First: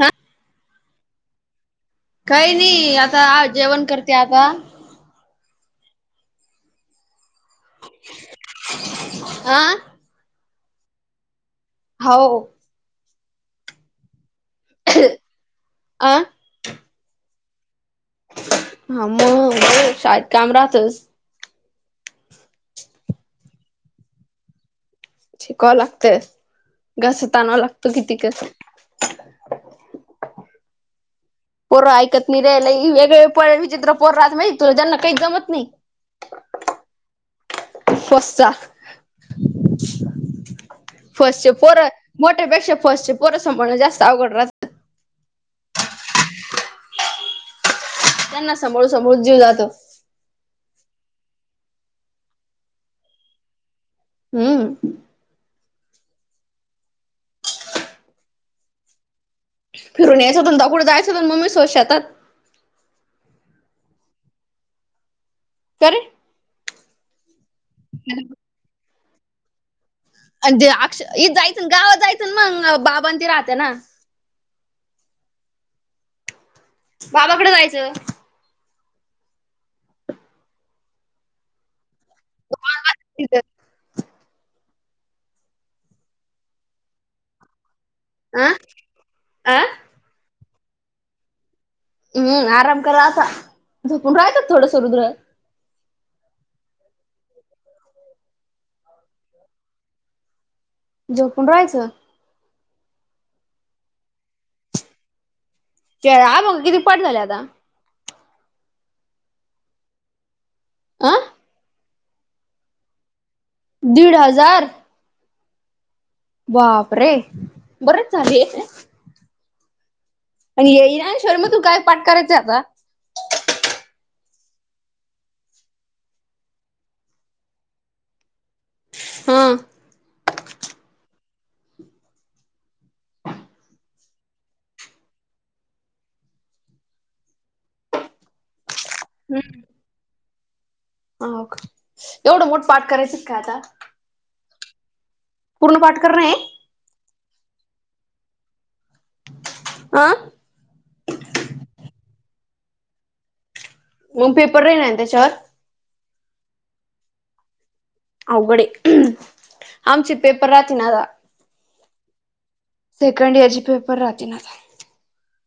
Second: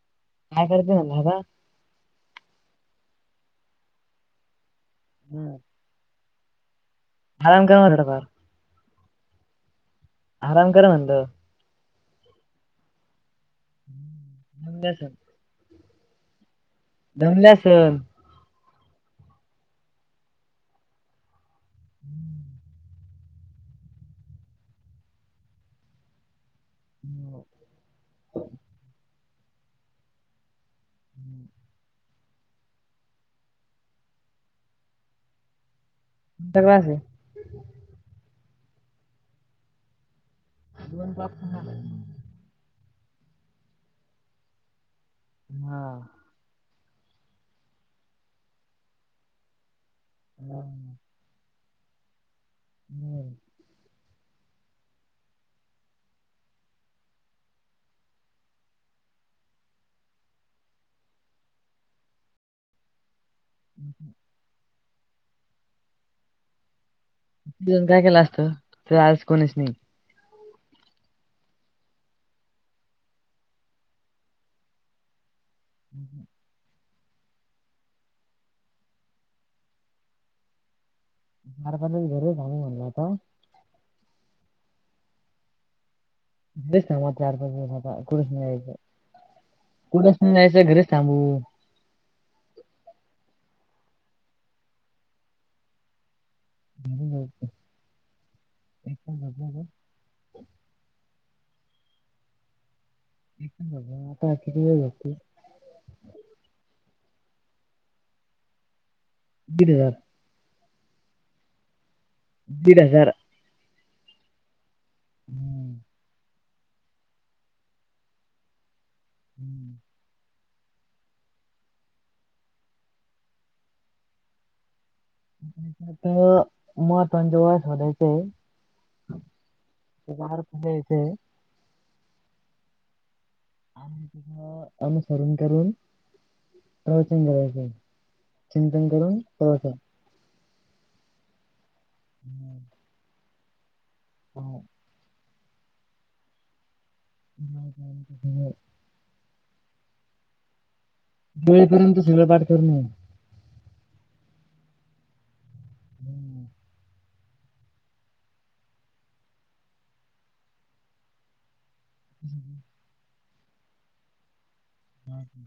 हा काय करते ना ना हग [unintelligible] काही नाही आता जेवण करते आता हम्म आराम काव पार [unintelligible] आं आराम करा म्हणल हाव [unintelligible] आ [unintelligible] हा मग शाळेत काम राहतस हम्म [unintelligible] शिकवावं लागतेय घस ताणावं लागत किती कस हम्म [unintelligible] पोर ऐकत नाही रे वेगळेळे प विचित्र पोरराच माहिित तु ज्यांना काही जमत नाही का अस [unintelligible] पस्ा [unintelligible] दोन पाप फस्ट चे पुन्हा. पोर मोठ्यापेक्षा फस्ट चे पोर सांभाळणं जास्त अवघड राह हा त्यांना सांभाळून सांभाळून जीव जातो हम् हम्म हम्म फिरून याच दोनदा कुठ जायचं [unintelligible] हम हम का रे तिथं जाऊन काय केले असत तेथ आज कोणीच नाही आणि अक्ष इ जायचं गावात जायचं मग बाबां त राहते ना हम् हम बाबाकड जायचं [unintelligible] [unintelligible] कुठेच आ नाही जायचं आ कुठच नाही जायचं घरच थांबू हम्म आराम करा आता झोपण राहयत थोडस रुद्र [unintelligible] जोपून राहायचं [unintelligible] किती वेळ झोपते [unintelligible] किती पड झाले आता दीड हजार आ? दीड हजार. दीड हजार! हम्म. बाप रे! बरेच झाले. हम्म. आणि ये इरान शर्मा तू काय पाठ करायच आता? म आता मला पण [unintelligible] हा. पगार द्यायचाय. अनुसरण करून प्रवचन करायचंय. चिंतन करून प्रवचन. हो का? एवढं मोठ पाठ करायच काय आता? हम. पूर्ण पाठ करणये? [unintelligible] आं? [unintelligible] पर्यंत सगळं पाठ करणय. मग पेपर राहिणार ना त्याच्यावर? हम्म. अवघडये. आमचे पेपर राहते ना. हम्. सेकंड इयर चे पेपर राहतील आता. हा का?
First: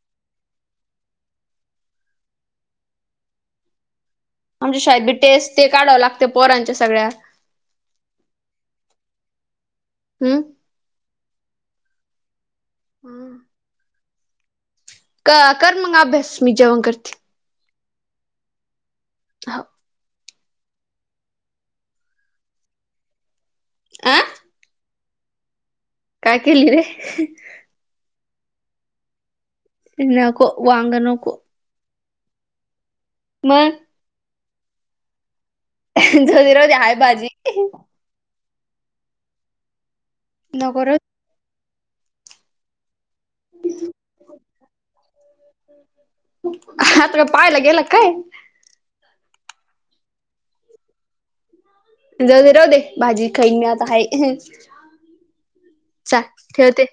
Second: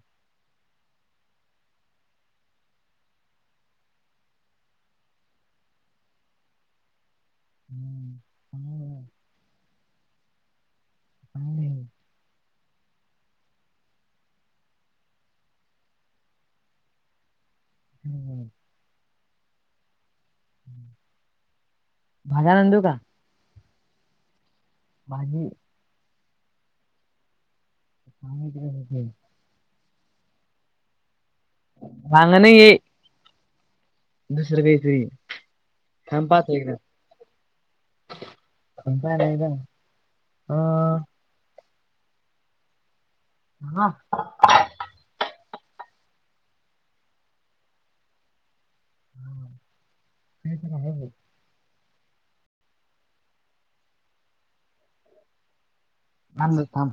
आमच्या शाळेत बी टेस्ट ते काढावं लागत पोरांच्या सगळ्या. हम्म हम. हम्? हम्म. हां. क कर मग अभ्यास. मी जेवण करते. हम् हम्. हो. मला म्हणली का? आ? भाजी? काय केलीए? वांग्याची [unintelligible] नको. वांग नको. वांग नाहीए. मग? दुसर काहीतरीए. तुमचं बी राहू दे. आहे भाजी. [unintelligible] काय ए? नगर. पुना. आतल पाहायला गेला का काय? हं. ते तर होणारच. जाऊ दे. राहू दे भाजी खाईन मी आता आहे. चला थांब थांब. ठेवते.